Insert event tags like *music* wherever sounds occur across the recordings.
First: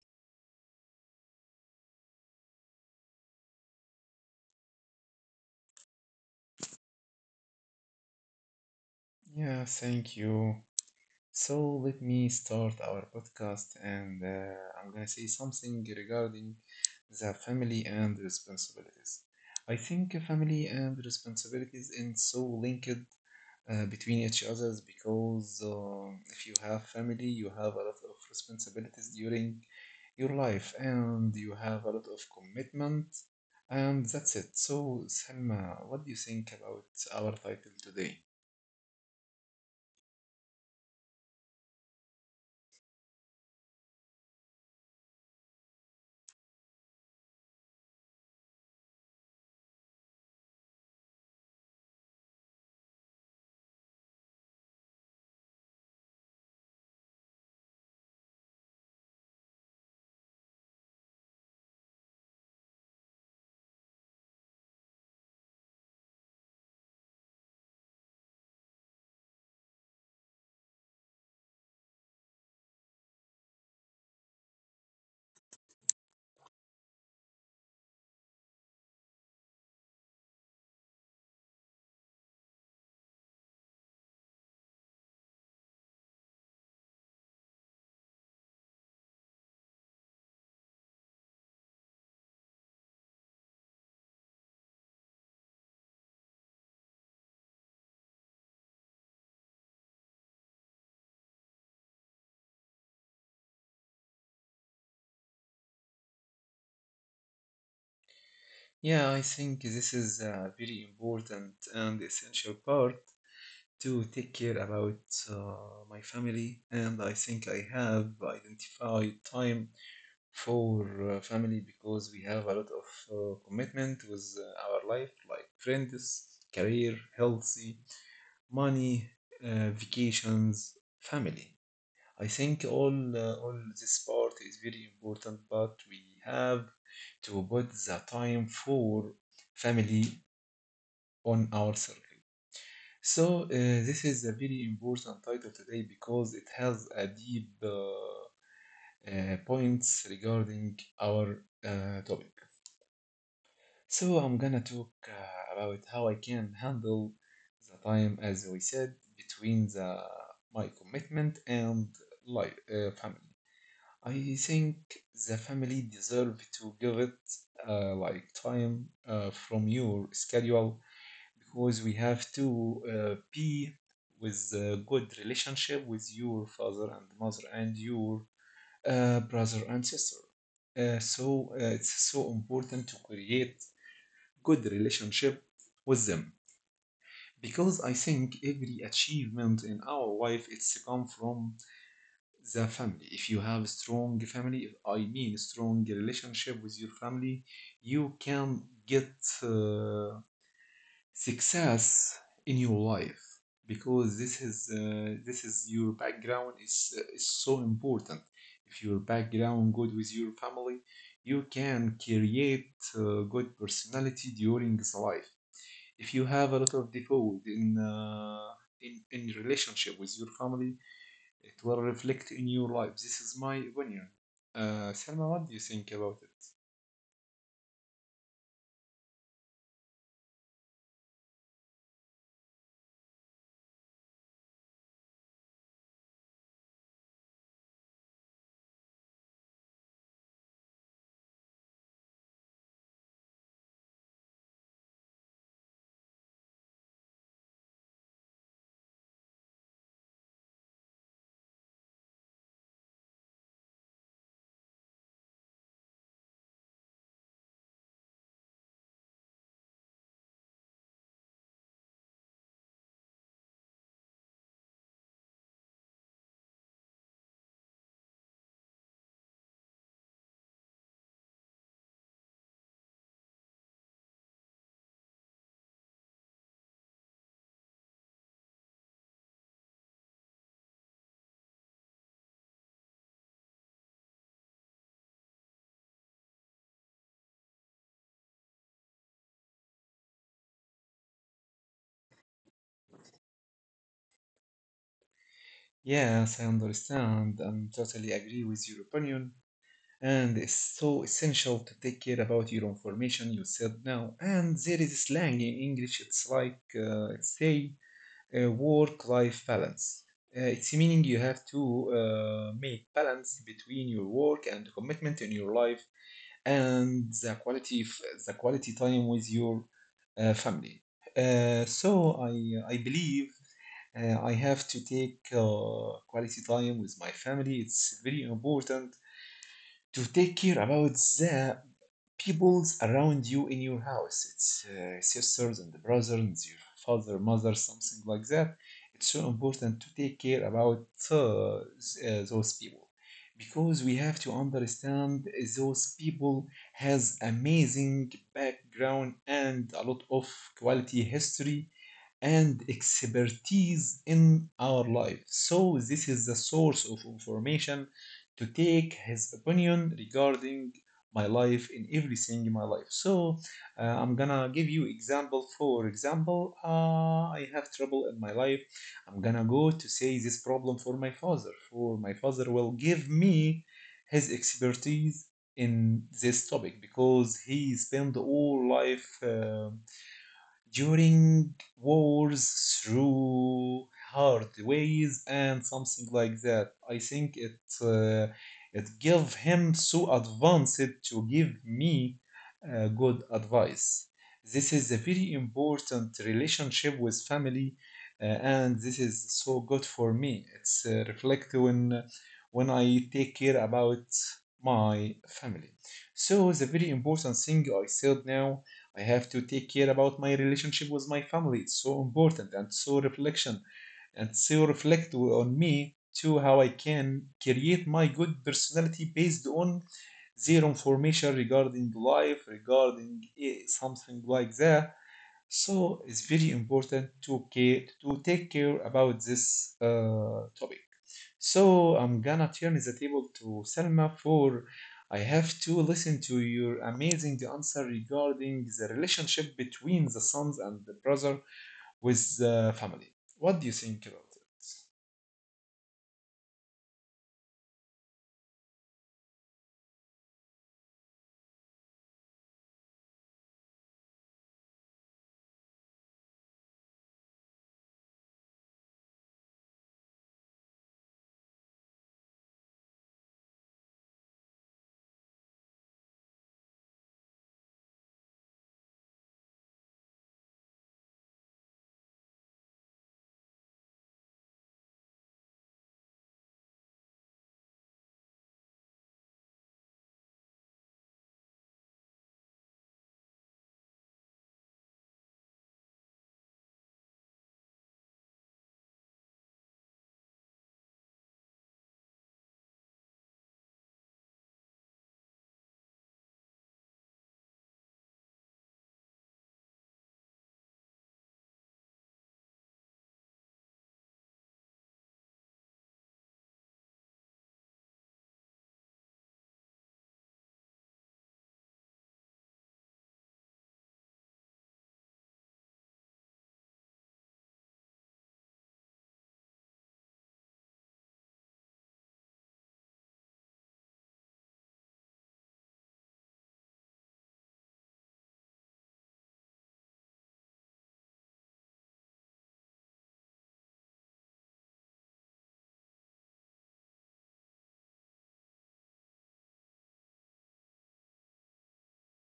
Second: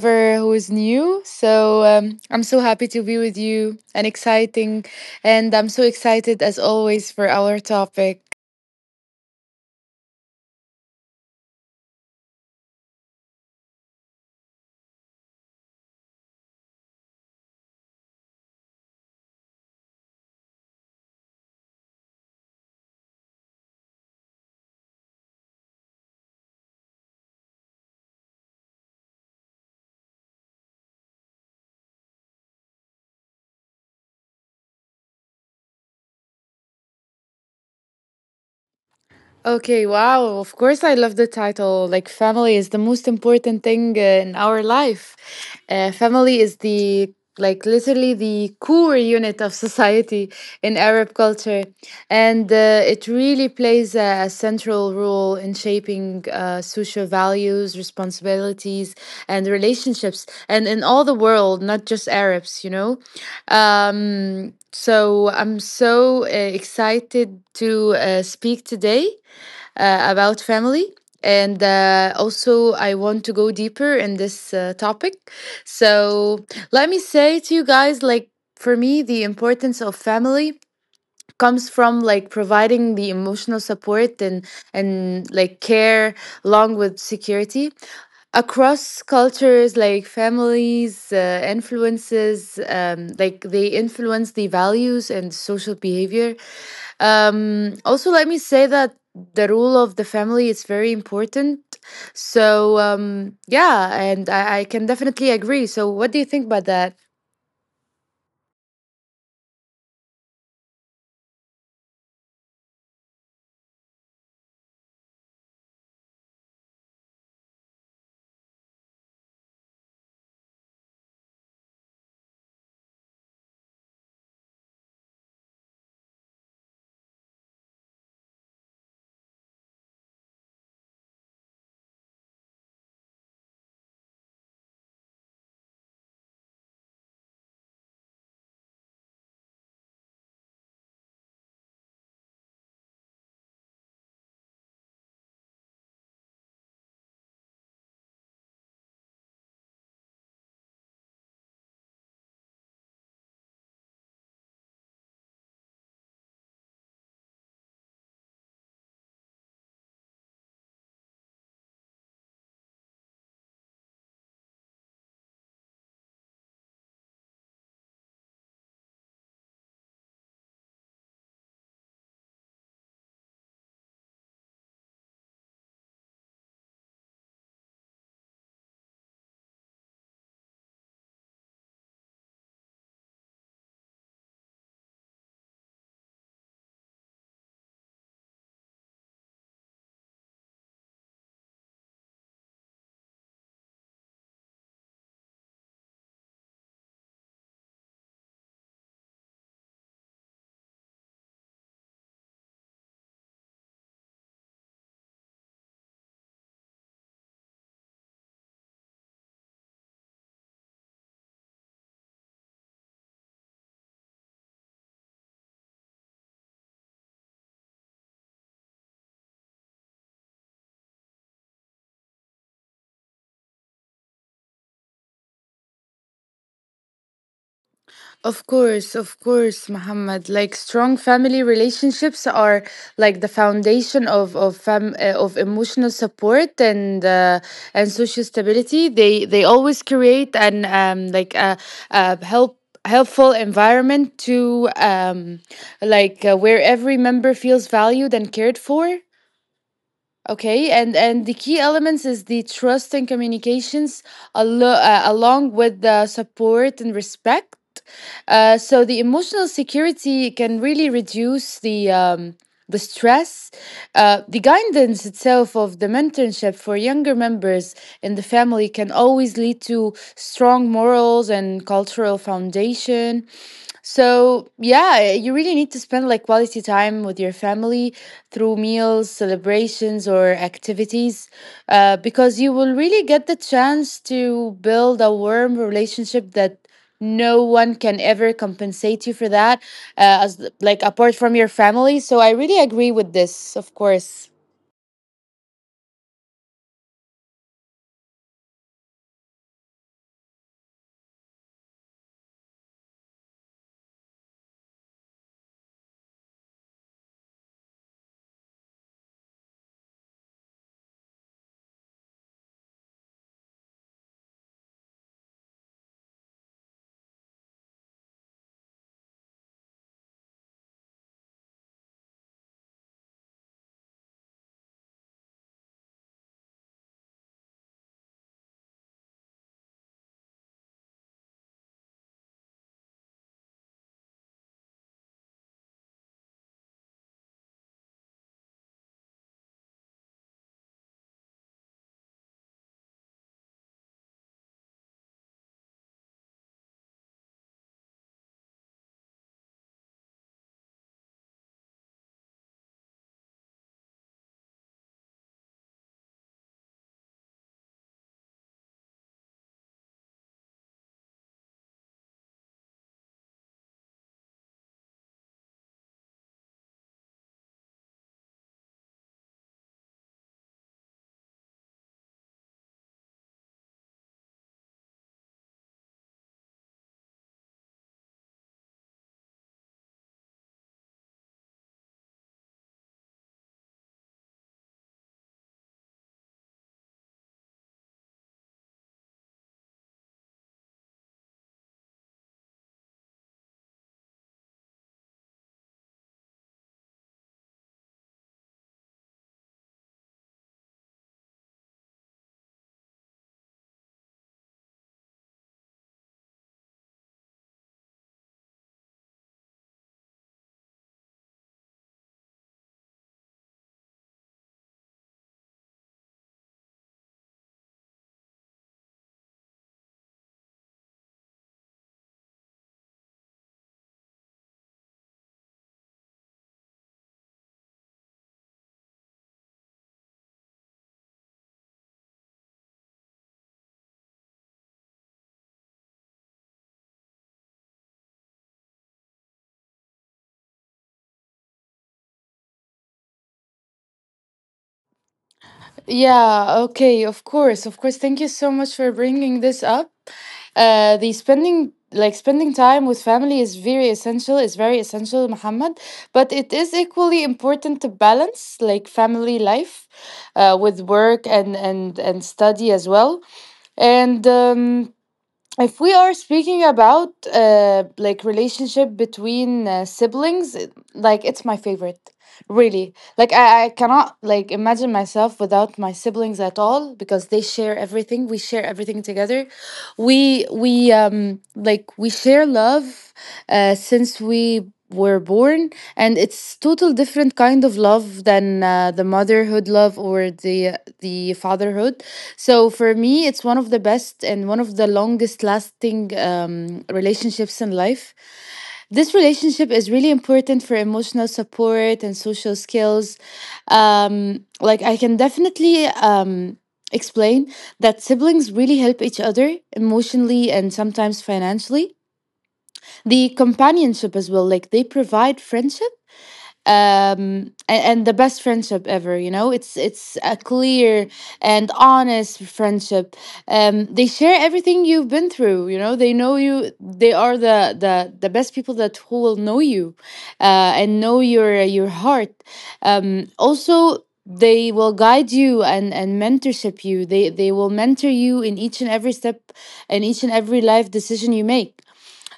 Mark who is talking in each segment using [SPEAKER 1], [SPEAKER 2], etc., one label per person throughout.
[SPEAKER 1] Whoever who is new, I'm so happy to be with you and exciting. And I'm so excited as always for our topic.
[SPEAKER 2] Yeah, thank you. So let me start our podcast, and I'm gonna say something regarding the family and responsibilities. I think family and responsibilities is so linked between each others because if you have family, you have a lot of responsibilities during your life and you have a lot of commitment, and that's it. So, Selma, what do you think about our title today?
[SPEAKER 1] Okay, wow. Of course, I love the title. Like, family is the most important thing in our life. Family is like, literally the core unit of society in Arab culture. And It really plays a central role in shaping social values, responsibilities, and relationships. And in all the world, not just Arabs, you know? So I'm so excited to speak today about family. And Also, I want to go deeper in this topic. So, let me say to you guys, like, for me, the importance of family comes from, like, providing the emotional support and like care along with security across cultures. Like, families influences, like, they influence the values and social behavior. Also, let me say that the rule of the family is very important. So, yeah, and I can definitely agree. So, what do you think about that?
[SPEAKER 2] Yeah, I think this is a very important and essential part to take care about my family, and I think I have identified time for family because we have a lot of commitment with our life, like friends, career, healthy, money, vacations, family. I think all this part is very important, but we have to put the time for family on our circle. So, this is a very important title today because it has a deep points regarding our topic. So, I'm gonna talk about how I can handle the time, as we said, between the my commitment and life family. I think the family deserve to give it like time from your schedule because we have to be with a good relationship with your father and mother and your brother and sister. So it's so important to create good relationship with them because I think every achievement in our life it's come from the family. If you have strong family, if I mean strong relationship with your family, you can get. Uh, Success in your life because this is your background is so important if your background good with your family you can create good personality during this life if you have a lot of default in in relationship with your family it will reflect in your life. This is my opinion. Selma, what do you think about it?
[SPEAKER 1] Of course, Muhammad. Like, strong family relationships are like the foundation of emotional support and social stability. They always create an, like a helpful environment to, like, where every member feels valued and cared for. Okay, and the key elements is the trust and communications, along with the support and respect. So the emotional security can really reduce the stress, the guidance itself of the mentorship for younger members in the family can always lead to strong morals and cultural foundation. So yeah, you really need to spend like quality time with your family through meals, celebrations, or activities, because you will really get the chance to build a warm relationship that no one can ever compensate you for that, as like apart from your family. So I really agree with this, of course.
[SPEAKER 2] Yes, I understand and totally agree with your opinion, and it's so essential to take care about your information you said now. And there is slang in English, it's like say work life balance. It's meaning you have to make balance between your work and commitment in your life and the quality the quality time with your family. So I believe I have to take quality time with my family. It's very important to take care about the peoples around you in your house. It's sisters and brothers, your father, mother, something like that. It's so important to take care about uh, those people because we have to understand those people has amazing background and a lot of quality history and expertise in our life. So this is the source of information to take his opinion regarding my life in everything in my life. So I'm gonna give you example. For example, I have trouble in my life, I'm gonna go to say this problem for my father, for my father will give me his expertise in this topic because he spent all life during wars through hard ways and something like that. I think it it gave him so advanced to give me good advice. This is a very important relationship with family, and this is so good for me. It's reflect when I take care about my family. So the very important thing I said now, I have to take care about my relationship with my family. It's so important and so reflection and so reflect on me too how I can create my good personality based on their information regarding life, regarding eh, something like that. So it's very important to care to take care about this topic. So I'm gonna turn the table to Selma for I have to listen to your amazing answer regarding the relationship between the sons and the brother with the family. What do you think about it?
[SPEAKER 1] Yeah, okay, of course, of course. Thank you so much for bringing this up. The spending, like Spending time with family is very essential. Is very essential, Muhammad. But it is equally important to balance like family life, with work and study as well. And If we are speaking about like relationship between siblings, like it's my favorite. Really, like, I cannot, like, imagine myself without my siblings at all, because they share everything we share everything together. We like we share love since we were born, and it's total different kind of love than the motherhood love or the fatherhood. So for me it's one of the best and one of the longest lasting relationships in life. This relationship is really important for emotional support and social skills. Like, I can definitely explain that siblings really help each other emotionally and sometimes financially. The companionship as well, like, they provide friendship, and the best friendship ever, you know. It's a clear and honest friendship. They share everything you've been through, you know. They know you. They are the best people that who will know you and know your heart. Also, they will guide you and mentorship you they will mentor you in each and every step and each and every life decision you make.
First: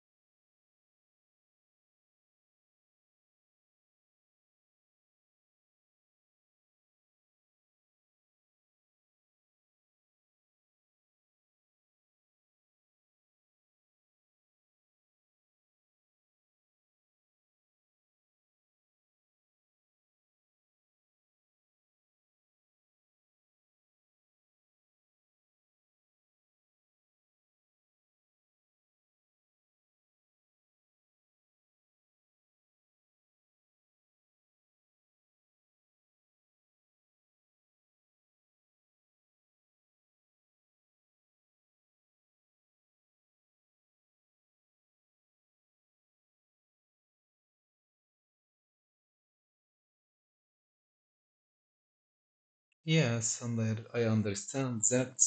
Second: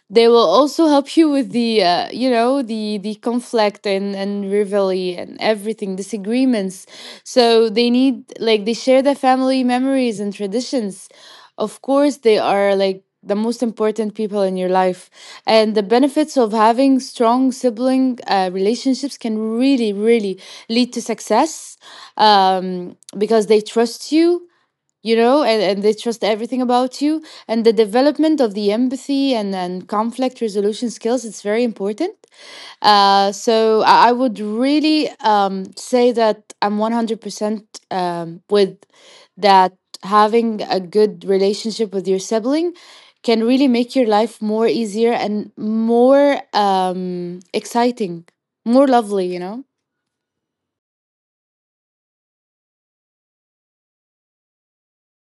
[SPEAKER 1] They will also help you with the conflict and rivalry and everything, disagreements. So they need, like, they share their family memories and traditions. Of course, they are like the most important people in your life, and the benefits of having strong sibling relationships can really, really lead to success, because they trust you, you know, and they trust everything about you. And the development of the empathy and conflict resolution skills, it's very important. So I would really say that I'm 100% with that, having a good relationship with your sibling can really make your life more easier and more, um, exciting, more lovely, you know.
[SPEAKER 2] Yes, and I understand that,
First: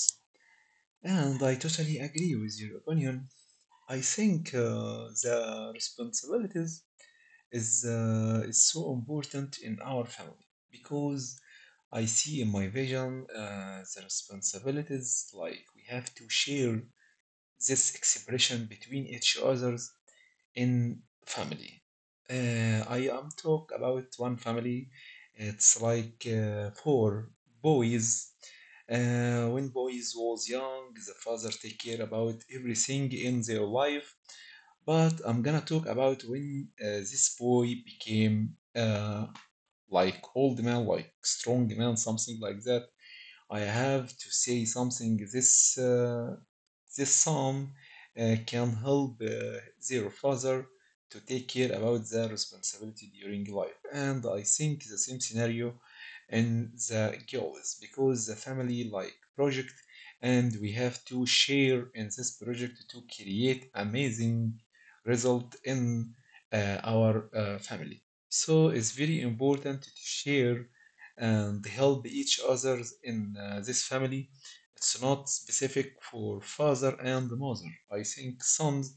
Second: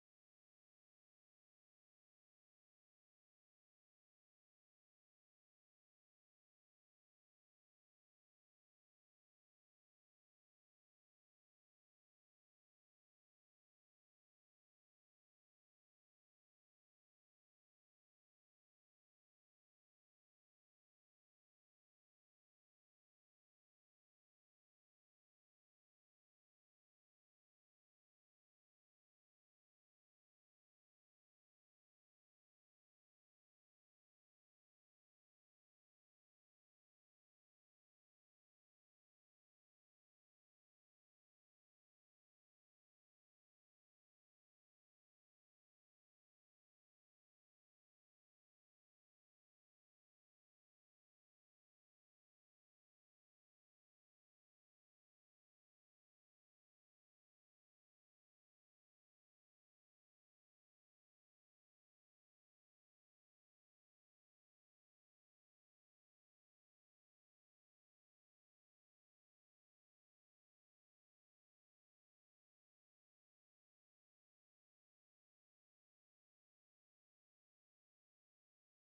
[SPEAKER 2] and I totally agree with your opinion. I think the responsibilities is so important in our family because I see in my vision the responsibilities like we have to share this expression between each others in family. I am talk about one family. It's like four boys. When boys was young, the father take care about everything in their life. But I'm gonna talk about when this boy became like old man, like strong man, something like that. I have to say something. This The son can help their father to take care about their responsibility during life. And I think the same scenario in the girls because the family like project, and we have to share in this project to create amazing result in our family. So it's very important to share and help each other in this family. It's not specific for father and mother. I think sons,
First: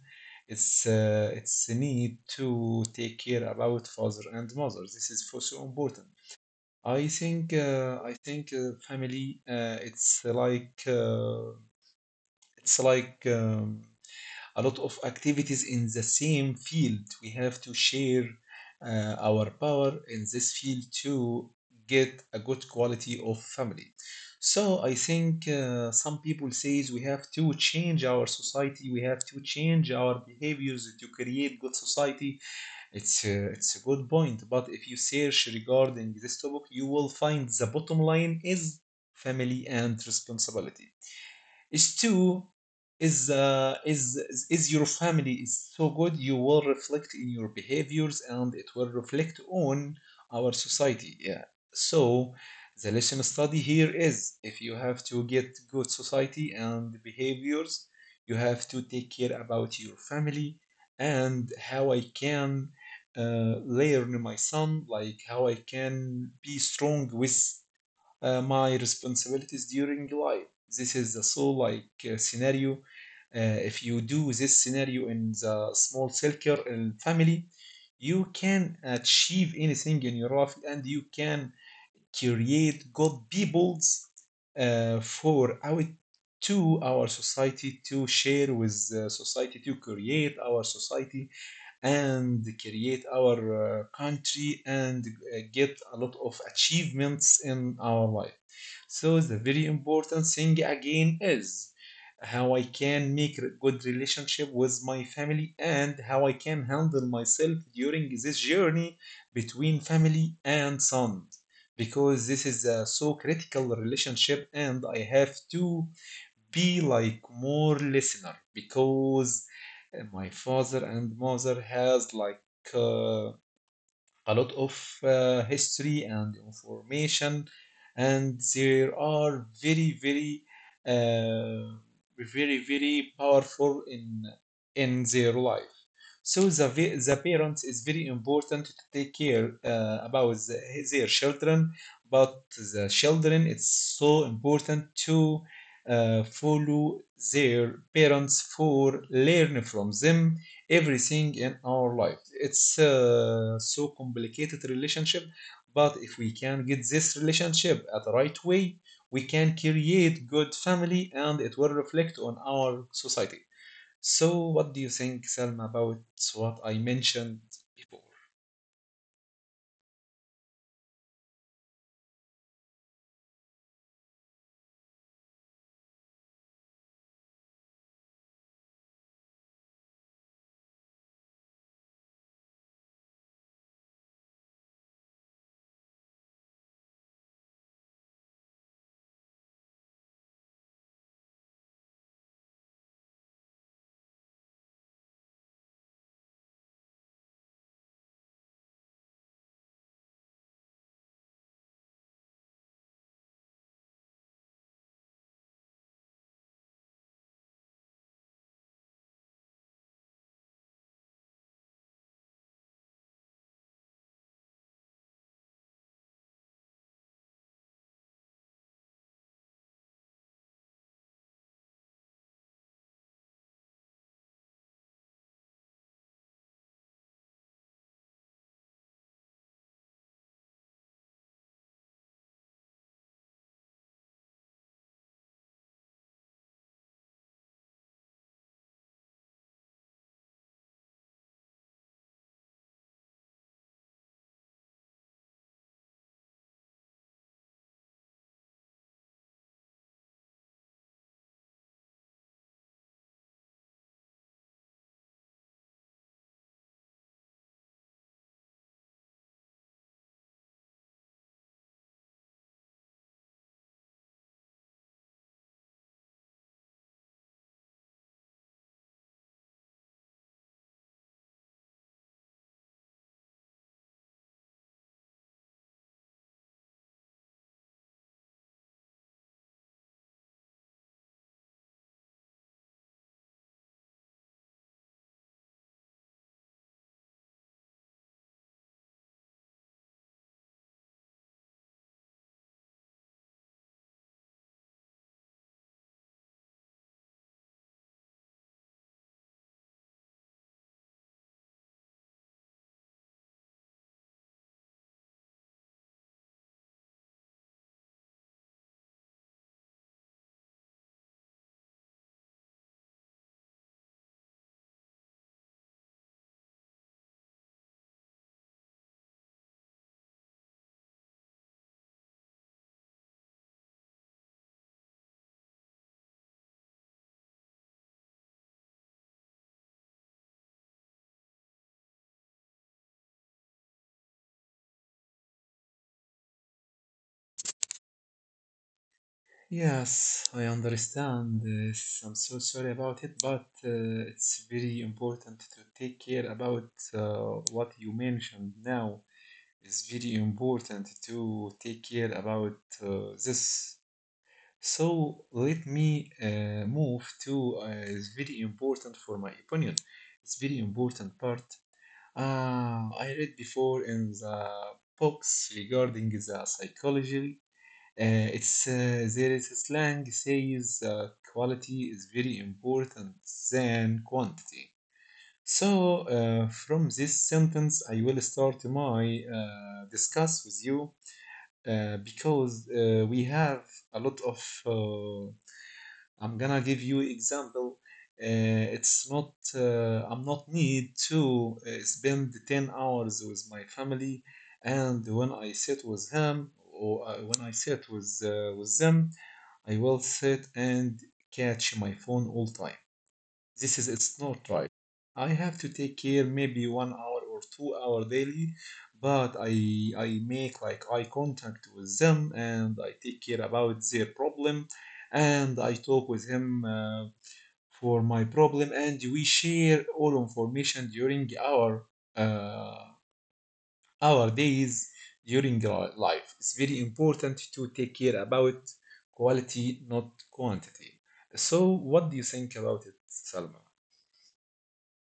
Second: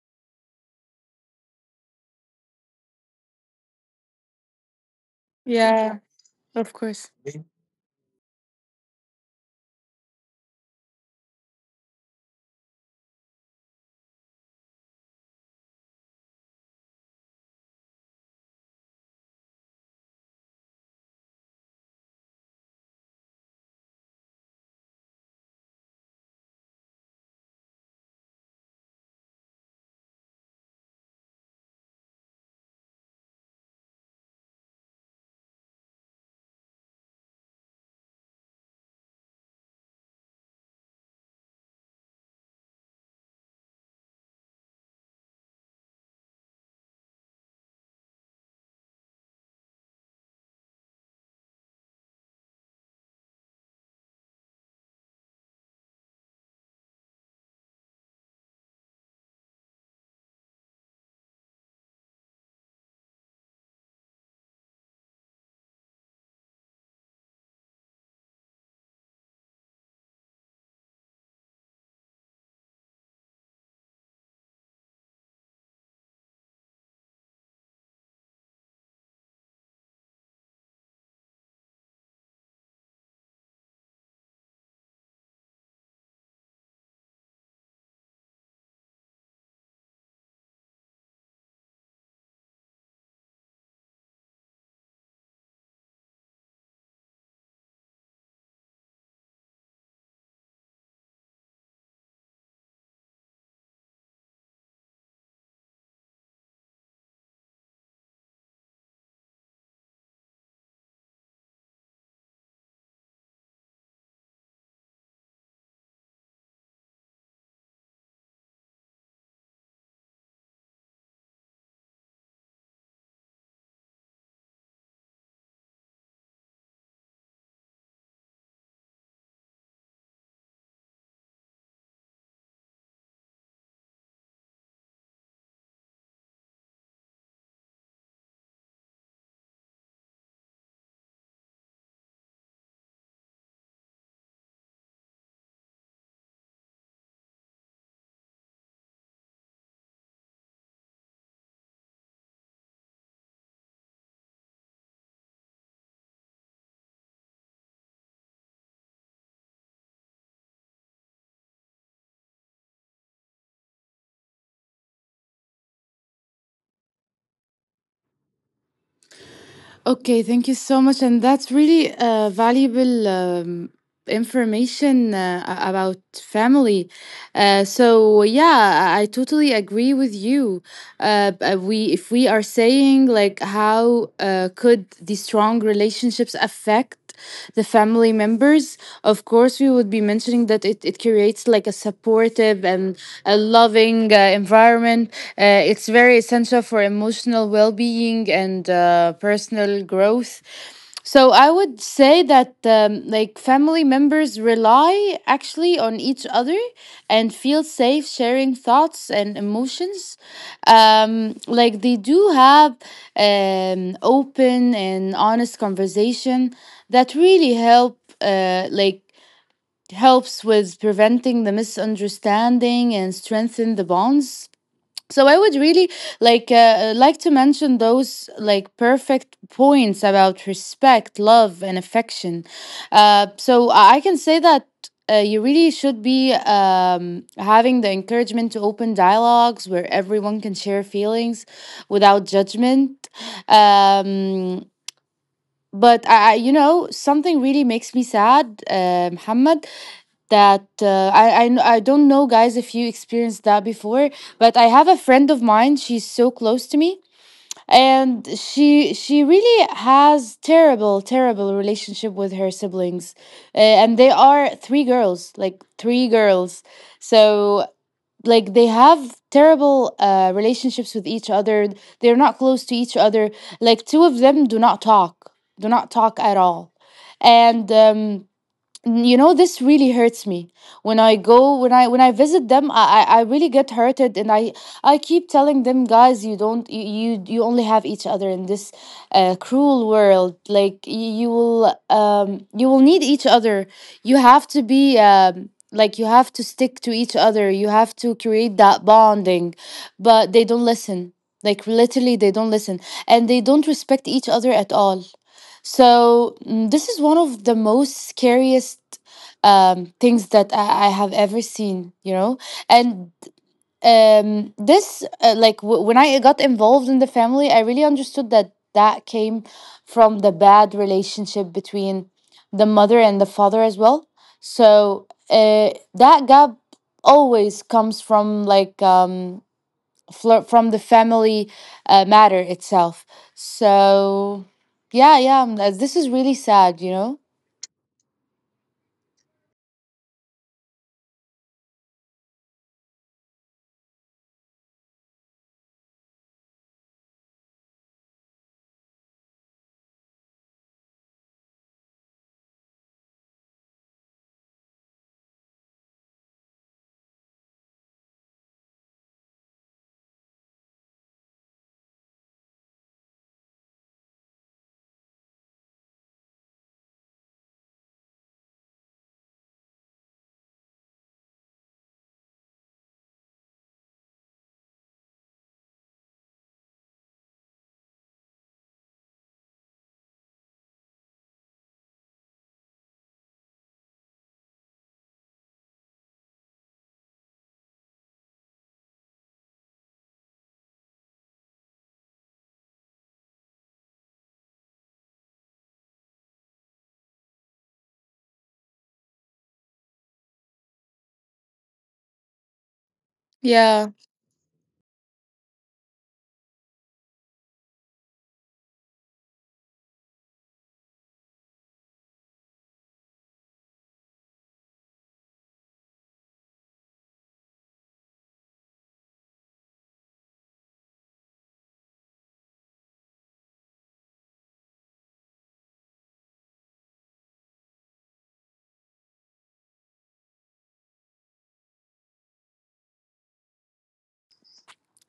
[SPEAKER 2] it's a need to take care about father and mother. This is for so
[SPEAKER 1] Yeah,
[SPEAKER 2] important.
[SPEAKER 1] of
[SPEAKER 2] I
[SPEAKER 1] course.
[SPEAKER 2] think family it's like a lot of activities in the same field. We have to share our power in this field to get a good quality of family. So I think some people says we have to change our society. We have to change our behaviors to create good society. It's a good point. But if you search regarding this topic, you will find the bottom line is family and responsibility. Is two is is your family is so good, you will reflect in your behaviors and it will reflect on our society. Yeah. So the lesson study here is if you have to get good society and behaviors, you have to take care about your family. And how I can uh, learn my son, like how I can be strong with my responsibilities during life. This is the soul like scenario. If you do this scenario in the small circle and family, you can achieve anything in your life and you can create good peoples for our to our society to share with society to create our society and create our country and get a lot of achievements in our life. So the very important thing again is how I can make a good relationship with my family and how I can handle myself during this journey between family and son. Because this is a so critical relationship, and I have to be like more listener because my father and mother has like uh, a lot of history and information, and there are very very uh, very very powerful in their life. So the parents is very important to take care about the, their children. But the children it's so important to follow their parents for learn from them everything in our life. It's a so complicated relationship, but if we can get this relationship at the right way, we can create good family and it will reflect on our society. So what do you think, Selma, about what I mentioned before?
[SPEAKER 1] Okay, thank you so much. And that's really a valuable information about family. So yeah, I totally agree with you. B- we If we are saying, like, how could the strong relationships affect the family members, of course we would be mentioning that, it creates like a supportive and a loving environment. It's very essential for emotional well-being and personal growth. So I would say that, like, family members rely actually on each other and feel safe sharing thoughts and emotions. Like, they do have an open and honest conversation that really helps with preventing the misunderstanding and strengthen the bonds. So I would really like, like to mention those like perfect points about respect, love, and affection. So I can say that you really should be um, having the encouragement to open dialogues where everyone can share feelings without judgment. um, but you know, something really makes me sad, Muhammad, that I don't know, guys, if you experienced that before, but I have a friend of mine. She's so close to me, and she really has terrible, terrible relationship with her siblings, and they are three girls, like three girls. So like they have terrible relationships with each other. They're not close to each other. Like two of them do not talk, do not talk at all. And you know, this really hurts me. When I go, when I visit them, I really get hurted, and I keep telling them, guys, you don't you you you only have each other in this cruel world. You will, you will need each other. You have to be, like, you have to stick to each other. You have to create that bonding, but they don't listen. Like, literally they don't listen, and they don't respect each other at all. So, this is one of the most scariest, things that I have ever seen, you know. And, when I got involved in the family, I really understood that that came from the bad relationship between the mother and the father as well. So that gap always comes from like, from the family matter itself. So, yeah, yeah, this is really sad, you know?
[SPEAKER 2] Yes, I understand this. I'm so sorry about it, but it's very important to take care about what you mentioned now. It's very important to take care about this. So let me move to it's very important for my opinion. It's very important part. I read before in the books regarding the psychology. It's there is a slang says quality is very important than quantity. So, from this sentence, I will start my discuss with you because we have a lot of I'm gonna give you example. It's not I'm not need to spend 10 hours with my family, and when I sit with him or when I sit with them, I will sit and catch my phone all time. This is
[SPEAKER 1] Yeah.
[SPEAKER 2] it's not right. I have to take care maybe 1 hour or 2 hour daily, but I make like eye contact with them and I take care about their problem and I talk with him for my problem and we share all information during uh, our days during our life. It's very important to take care about quality, not quantity. So what do you think about it, Salma?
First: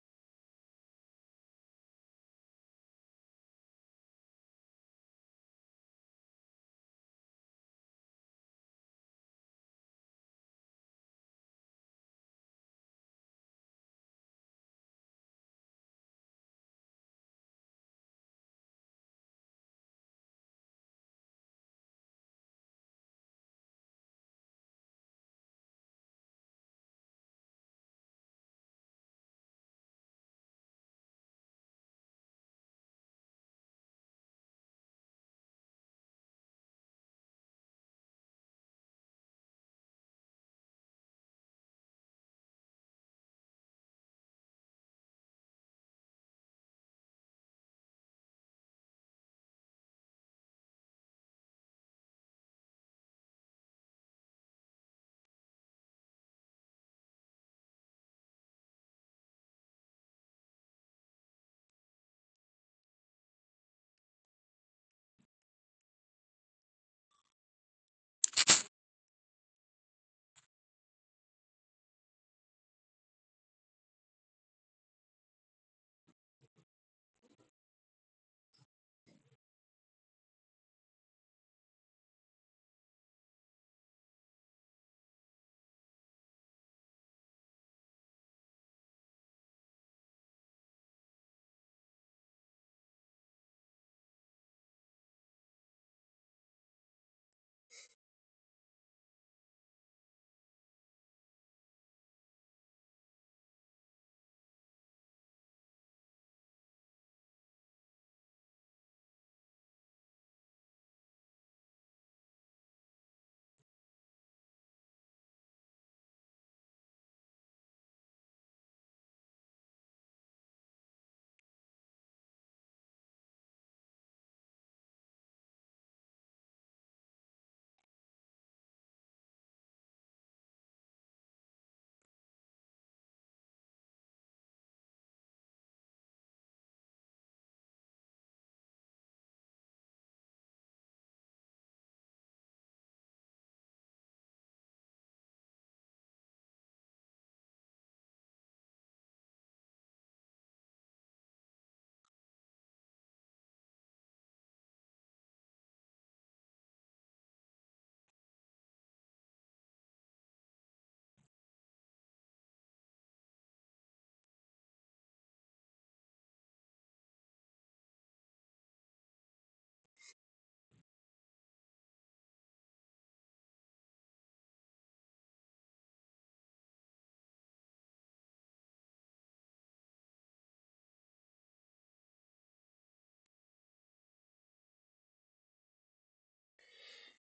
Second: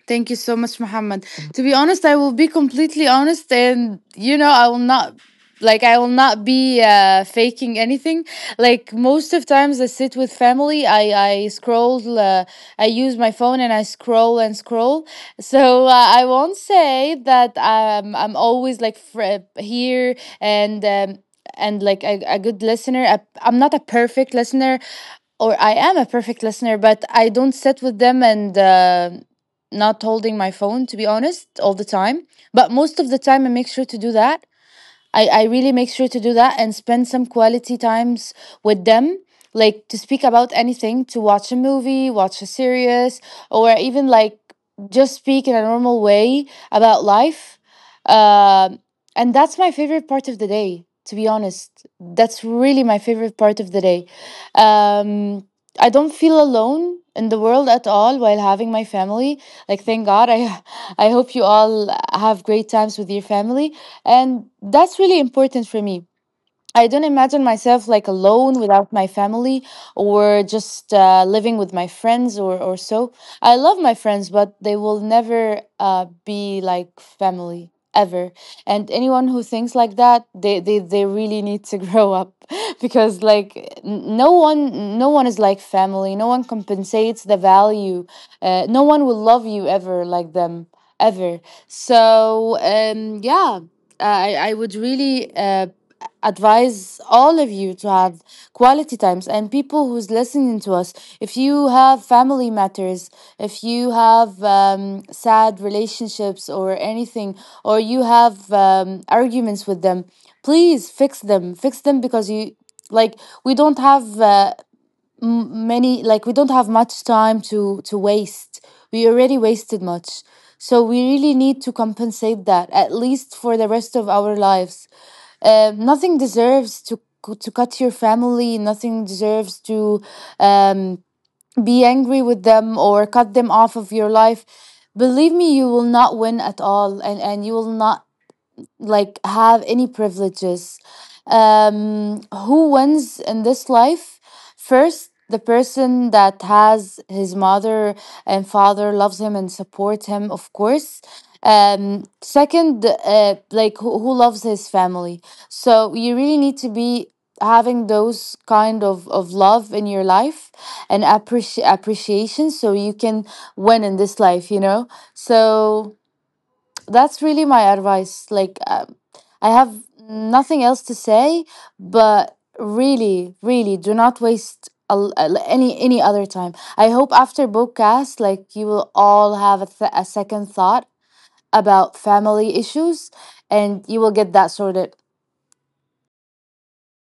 [SPEAKER 1] Thank you so much, Muhammad. To be honest, I will be completely honest, and you know, I will not, like, I will not be faking anything. Like, most of times, I sit with family. I scroll. I use my phone and I scroll and scroll. So I won't say that I'm always like, here and. And like a good listener. I'm not a perfect listener, or I am a perfect listener, but I don't sit with them and, not holding my phone, to be honest, all the time. But most of the time I make sure to do that. I really make sure to do that and spend some quality times with them, like to speak about anything, to watch a movie, watch a series, or even like just speak in a normal way about life. Um and that's my favorite part of the day, to be honest. That's really my favorite part of the day. um, I don't feel alone in the world at all while having my family. Like, thank god I *laughs* I hope you all have great times with your family, and that's really important for me. I don't imagine myself like alone without my family or just living with my friends or so. I love my friends, but they will never be like family ever. And anyone who thinks like that, they really need to *laughs* grow up, because like, no one is like family. No one compensates the value. No one will love you ever like them, ever. So, I would really advise all of you to have quality times and people who's listening to us. If you have family matters, if you have sad relationships or anything, or you have arguments with them, please fix them because you like we don't have m- many like we don't have much time to waste. We already wasted much, so we really need to compensate that at least for the rest of our lives. Nothing deserves to to cut your family, nothing deserves to um, be angry with them or cut them off of your life. Believe me, you will not win at all, and you will not like have any privileges. Who wins in this life? First, the person that has his mother and father loves him and support him, of course. Second, like who loves his family. So you really need to be having those kind of love in your life and appreciation, so you can win in this life, you know? So that's really my advice. Like, I have nothing else to say, but really, really, do not waste a l- any other time. I hope after bookcast, like you will all have a, a second thought about family issues, and you will get that sorted.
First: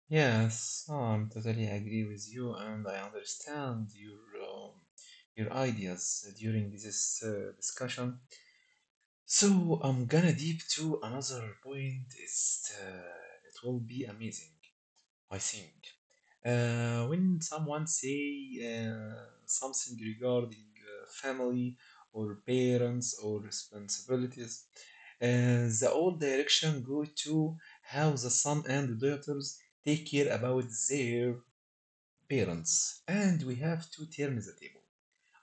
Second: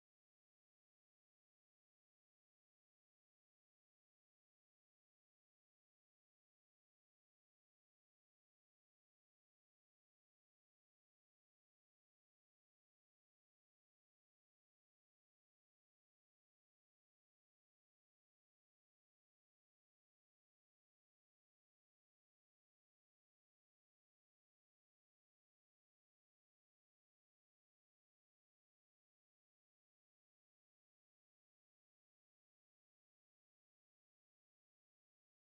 [SPEAKER 2] Yes, I'm totally agree with you, and I understand your ideas during this discussion. So I'm gonna deep to another point. Is it will be amazing, I think. When someone say uh, something regarding family or parents or responsibilities, the old direction go to how the son and daughters take care about their parents, and we have to turn the table.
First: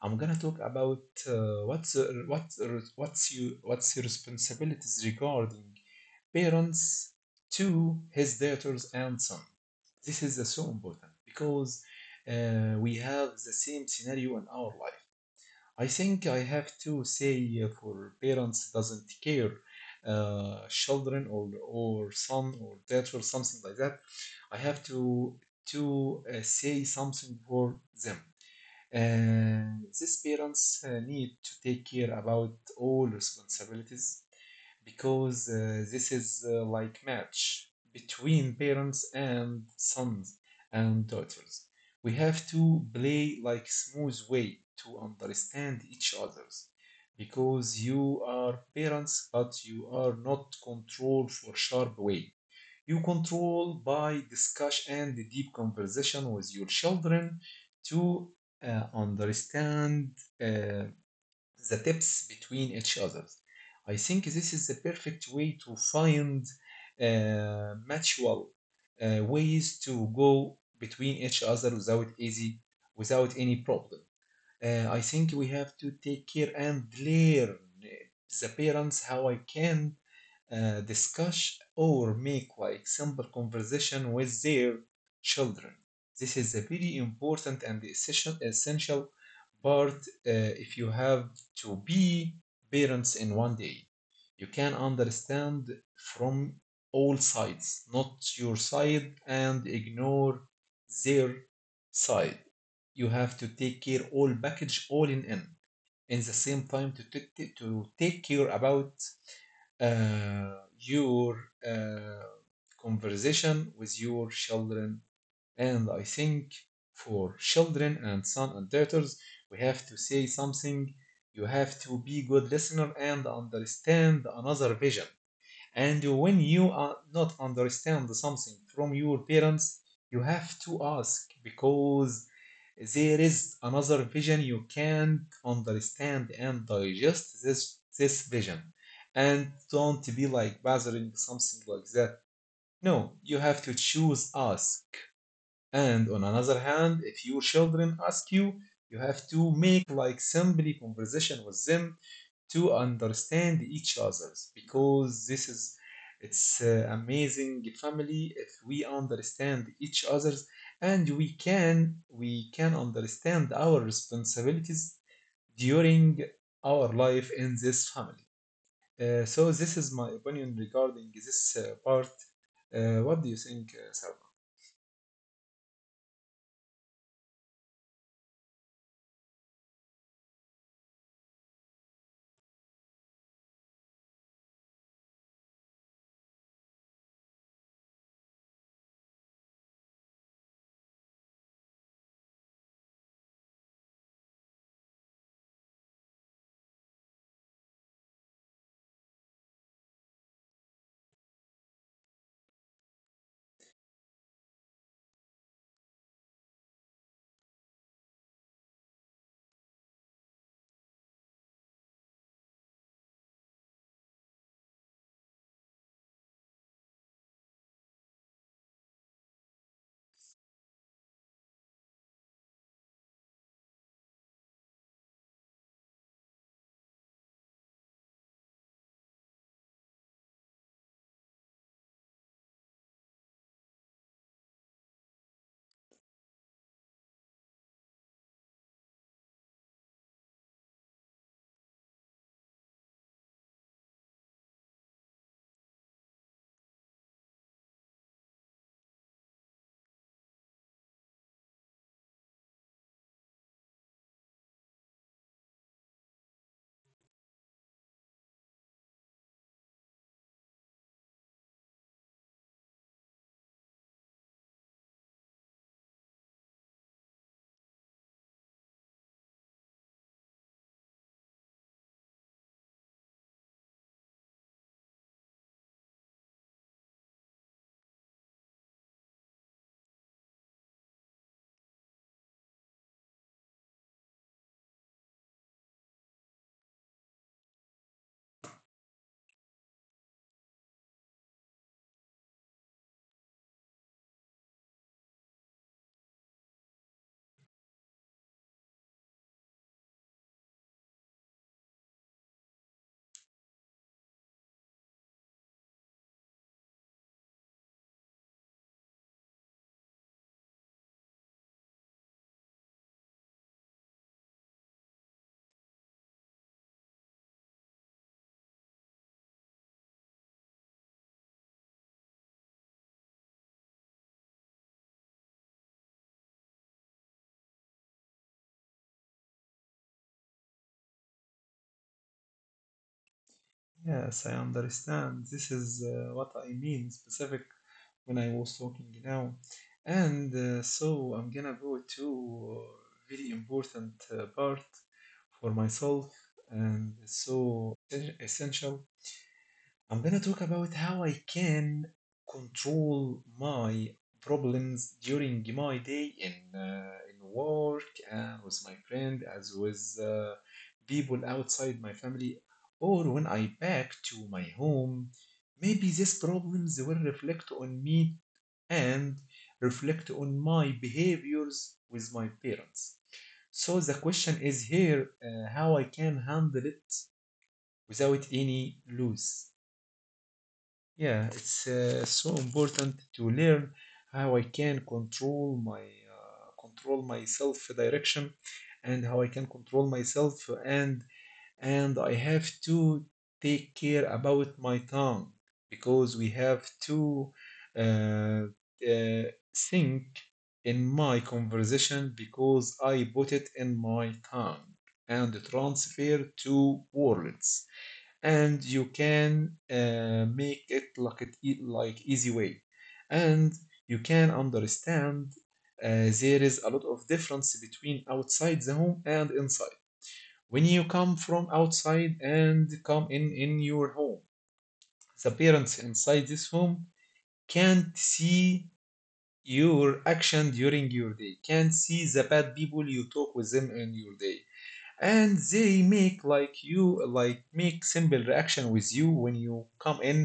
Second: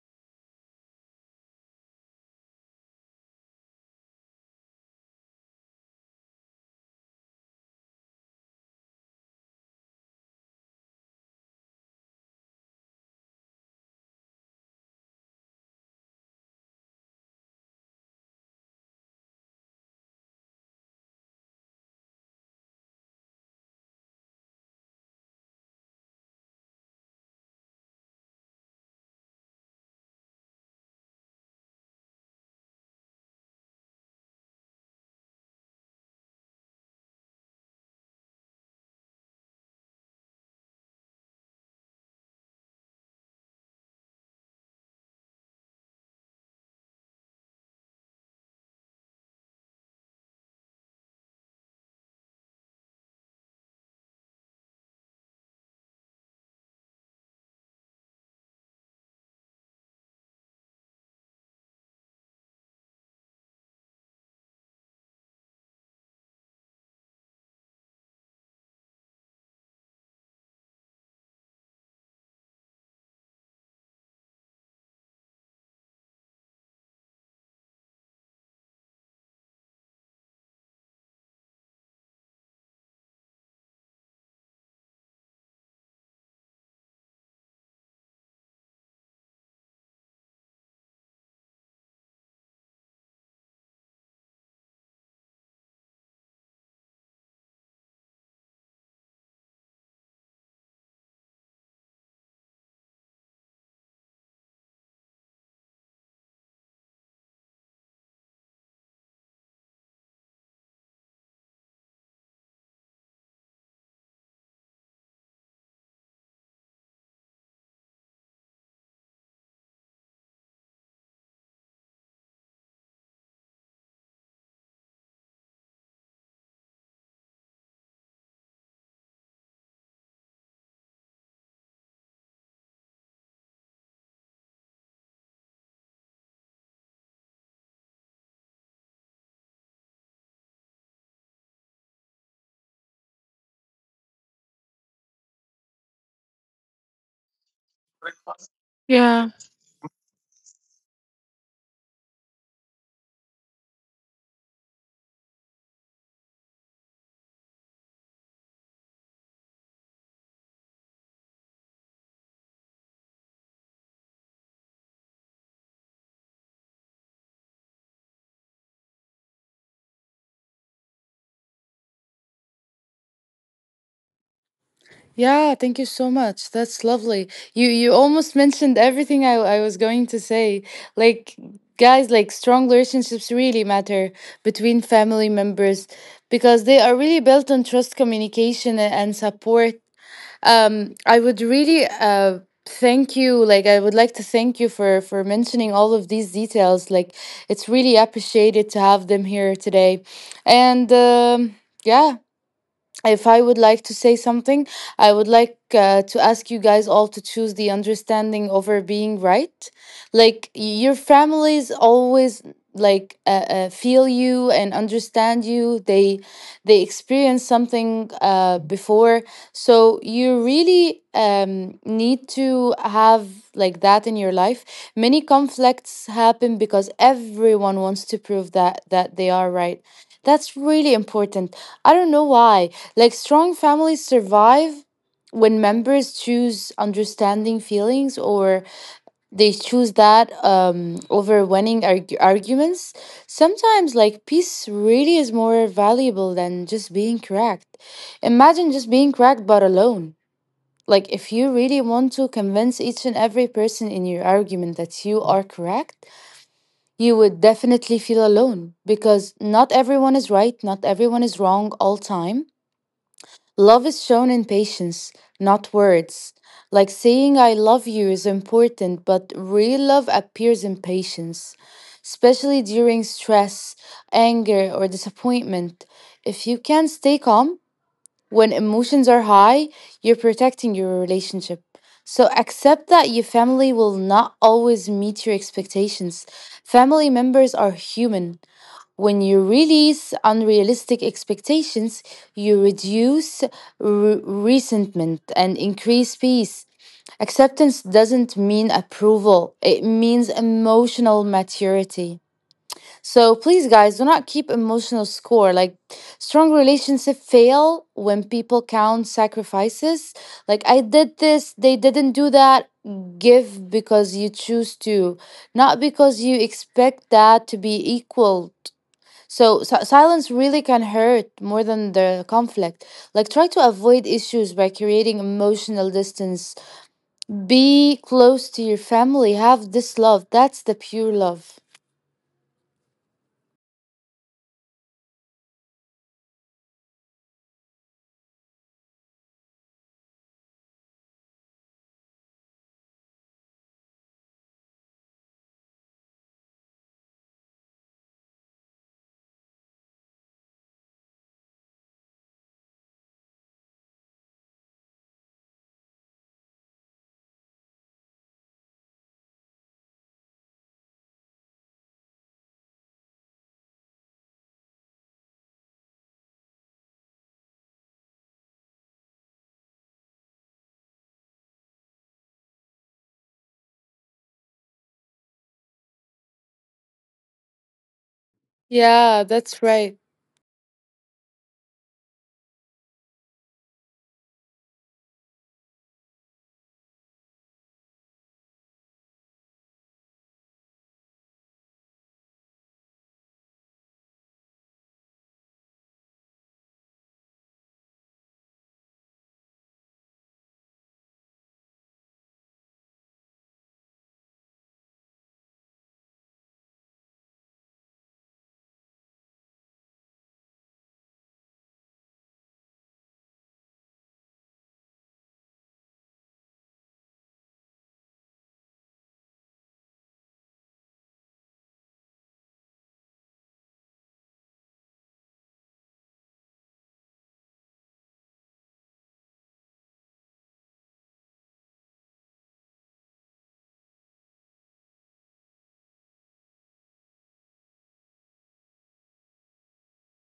[SPEAKER 2] I'm gonna talk about what's your responsibilities regarding parents to his daughters and son. This is so important because we have the same scenario in our life. I think I have to say for parents doesn't care children or son or daughter something like that. I have to say something for them. Uh, these parents need to take care about all responsibilities because this is like match between parents and sons and daughters. We have to play like smooth way to understand each others because you are parents but you are not controlled for sharp way. You control by discussion and the deep conversation with your children to understand uh, the tips between each other. I think this is the perfect way to find mutual ways to go between each other without easy, without any problem. I think we have to take care and learn the parents how I can discuss or make like simple conversation with their children. This is a very important and essential part if you have to be parents in one day. You can understand from all sides, not your side, and ignore their side. You have to take care all package all in in the same time to take care about uh, your uh, conversation with your children. And I think for children and son and daughters, we have to say something. You have to be good listener and understand another vision. And when you are not understand something from your parents, you have to ask because there is another vision you can't understand and digest this vision. And don't be like bothering something like that. No, you have to choose us. And on another hand, if your children ask you, you have
[SPEAKER 1] Yeah.
[SPEAKER 2] to make like simply conversation with them to understand each other's because this is it's amazing family if we understand each other's and we can understand our responsibilities during our life in this family. So this is my opinion regarding this part. What do you think, Sarah?
[SPEAKER 1] Yeah, thank you so much. That's lovely. You almost mentioned everything I was going to say. Like, guys, like strong relationships really matter between family members because they are really built on trust, communication, and support. I would really thank you. Like, I would like to thank you for mentioning all of these details. Like, it's really appreciated to have them here today, and yeah, if I would like to say something, I would like to ask you guys all to choose the understanding over being right. Like, your families always like feel you and understand you. They experience something before, so you really need to have like that in your life. Many conflicts happen because everyone wants to prove that they are right. That's really important. I don't know why. Like, strong families survive when members choose understanding feelings, or they choose that over winning arguments. Sometimes, like, peace really is more valuable than just being correct. Imagine just being correct but alone. Like, if you really want to convince each and every person in your argument that you are correct, you would definitely feel alone, because not everyone is right, not everyone is wrong all time. Love is shown in patience, not words. Like, saying I love you is important, but real love appears in patience, especially during stress, anger, or disappointment. If you can stay calm when emotions are high, you're protecting your relationship. So accept that your family will not always meet your expectations. Family members are human. When you release unrealistic expectations, you reduce resentment and increase peace. Acceptance doesn't mean approval, it means emotional maturity. So please, guys, do not keep emotional score. Like, strong relationships fail when people count sacrifices. Like, I did this, they didn't do that. Give because you choose to, not because you expect that to be equal. So, silence really can hurt more than the conflict. Like, try to avoid issues by creating emotional distance. Be close to your family. Have this love. That's the pure love.
[SPEAKER 2] Yes, I understand. This is what I mean specific when I was talking now. And so I'm gonna go to very important part for myself and so essential. I'm gonna talk about how I can control my problems during my day in work and with my friend as with people outside my family or when I back to my home. Maybe these problems will reflect on me and reflect on my behaviors with my parents. So the question is here, how I can handle it without any
[SPEAKER 1] Yeah,
[SPEAKER 2] loss.
[SPEAKER 1] that's right.
[SPEAKER 2] Yeah, it's so important to learn how I can control my self-direction and how I can control myself and I have to take care about my tongue because we have to uh, uh, think in my conversation because I put it in my tongue and transfer to words and you can make it like like easy way and you can understand uh, there is a lot of difference between outside the home and inside. When you come from outside and come in your home, the parents inside this home can't see your action during your day, can't see the bad people you talk with them in your day, and they make like you like make simple reaction with you when you come in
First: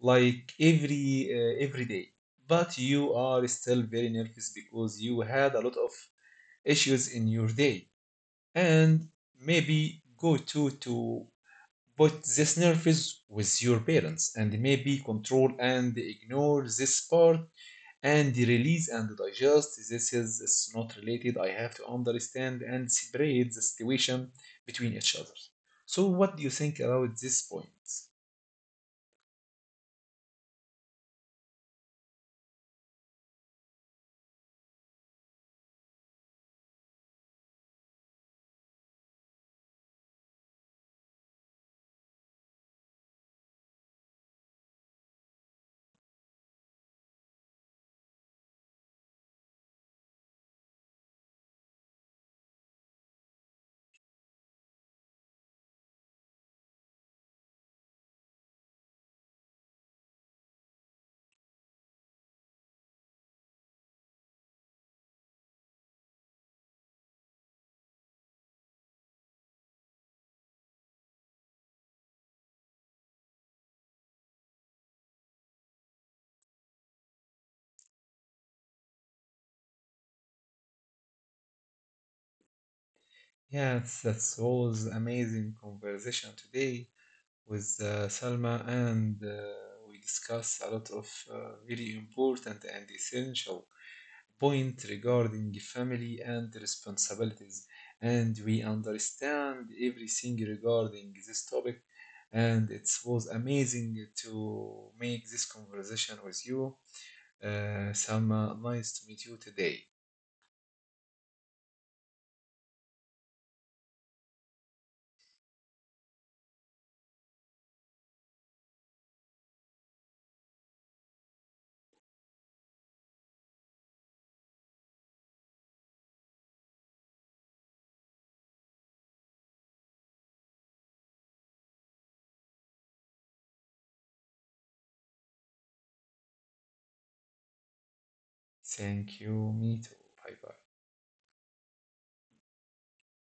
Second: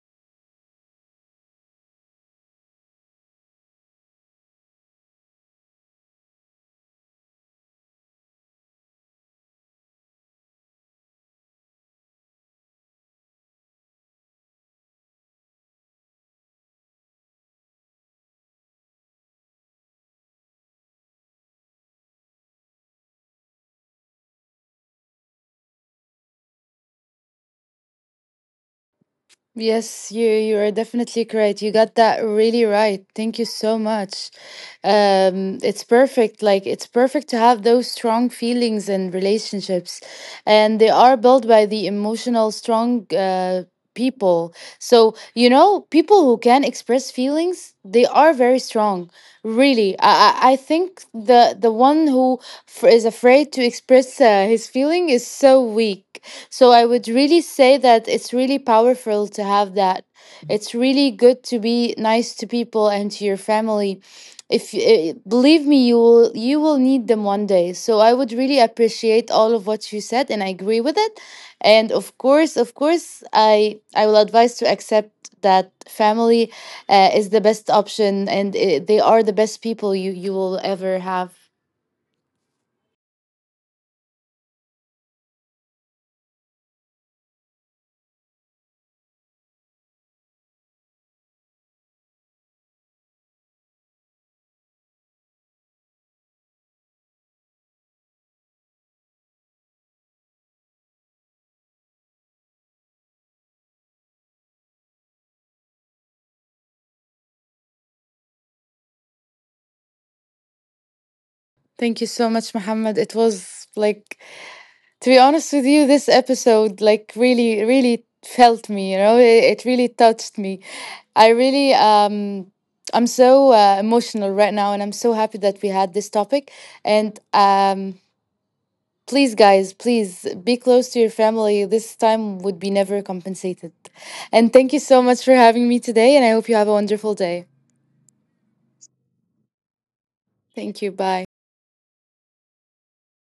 [SPEAKER 2] like every day, but you are still very nervous because you had a lot of issues in your day, and maybe go to put this nervous with your parents and maybe control and ignore this part and release and digest this. Is it's not related. I have to understand and separate the situation between each other. So what do you think about this point?
[SPEAKER 1] Yes, you are definitely correct. You got that really right. Thank you so much. It's perfect. Like, it's perfect to have those strong feelings and relationships, and they are built by the emotional strong people. So you know, people who can express feelings, they are very strong. Really, I think the one who is afraid to express his feeling is so weak. So I would really say that it's really powerful to have that. It's really good to be nice to people and to your family. If eh, believe me, you will need them one day. So I would really appreciate all of what you said, and I agree with it. And of course, I will advise to accept that family is the best option, and eh, they are the best people you will ever have.
[SPEAKER 2] Yes, that was amazing conversation today with Salma, and we discuss a lot of very important and essential point regarding family and responsibilities, and we understand everything regarding this topic, and it was amazing to make this conversation with you, uh, Salma. Nice to meet you today.
[SPEAKER 1] Thank you so much, Mohammed. It was like, to be honest with you, this episode like really, really felt me, you know, it really touched me. I really, I'm so emotional right now, and I'm so happy that we had this topic. And please, guys, please be close to your family. This time would be never compensated. And thank you so much for having me today, and I hope you have a wonderful day.
[SPEAKER 2] Thank you. Me too. Bye bye.
[SPEAKER 1] Thank you. Bye.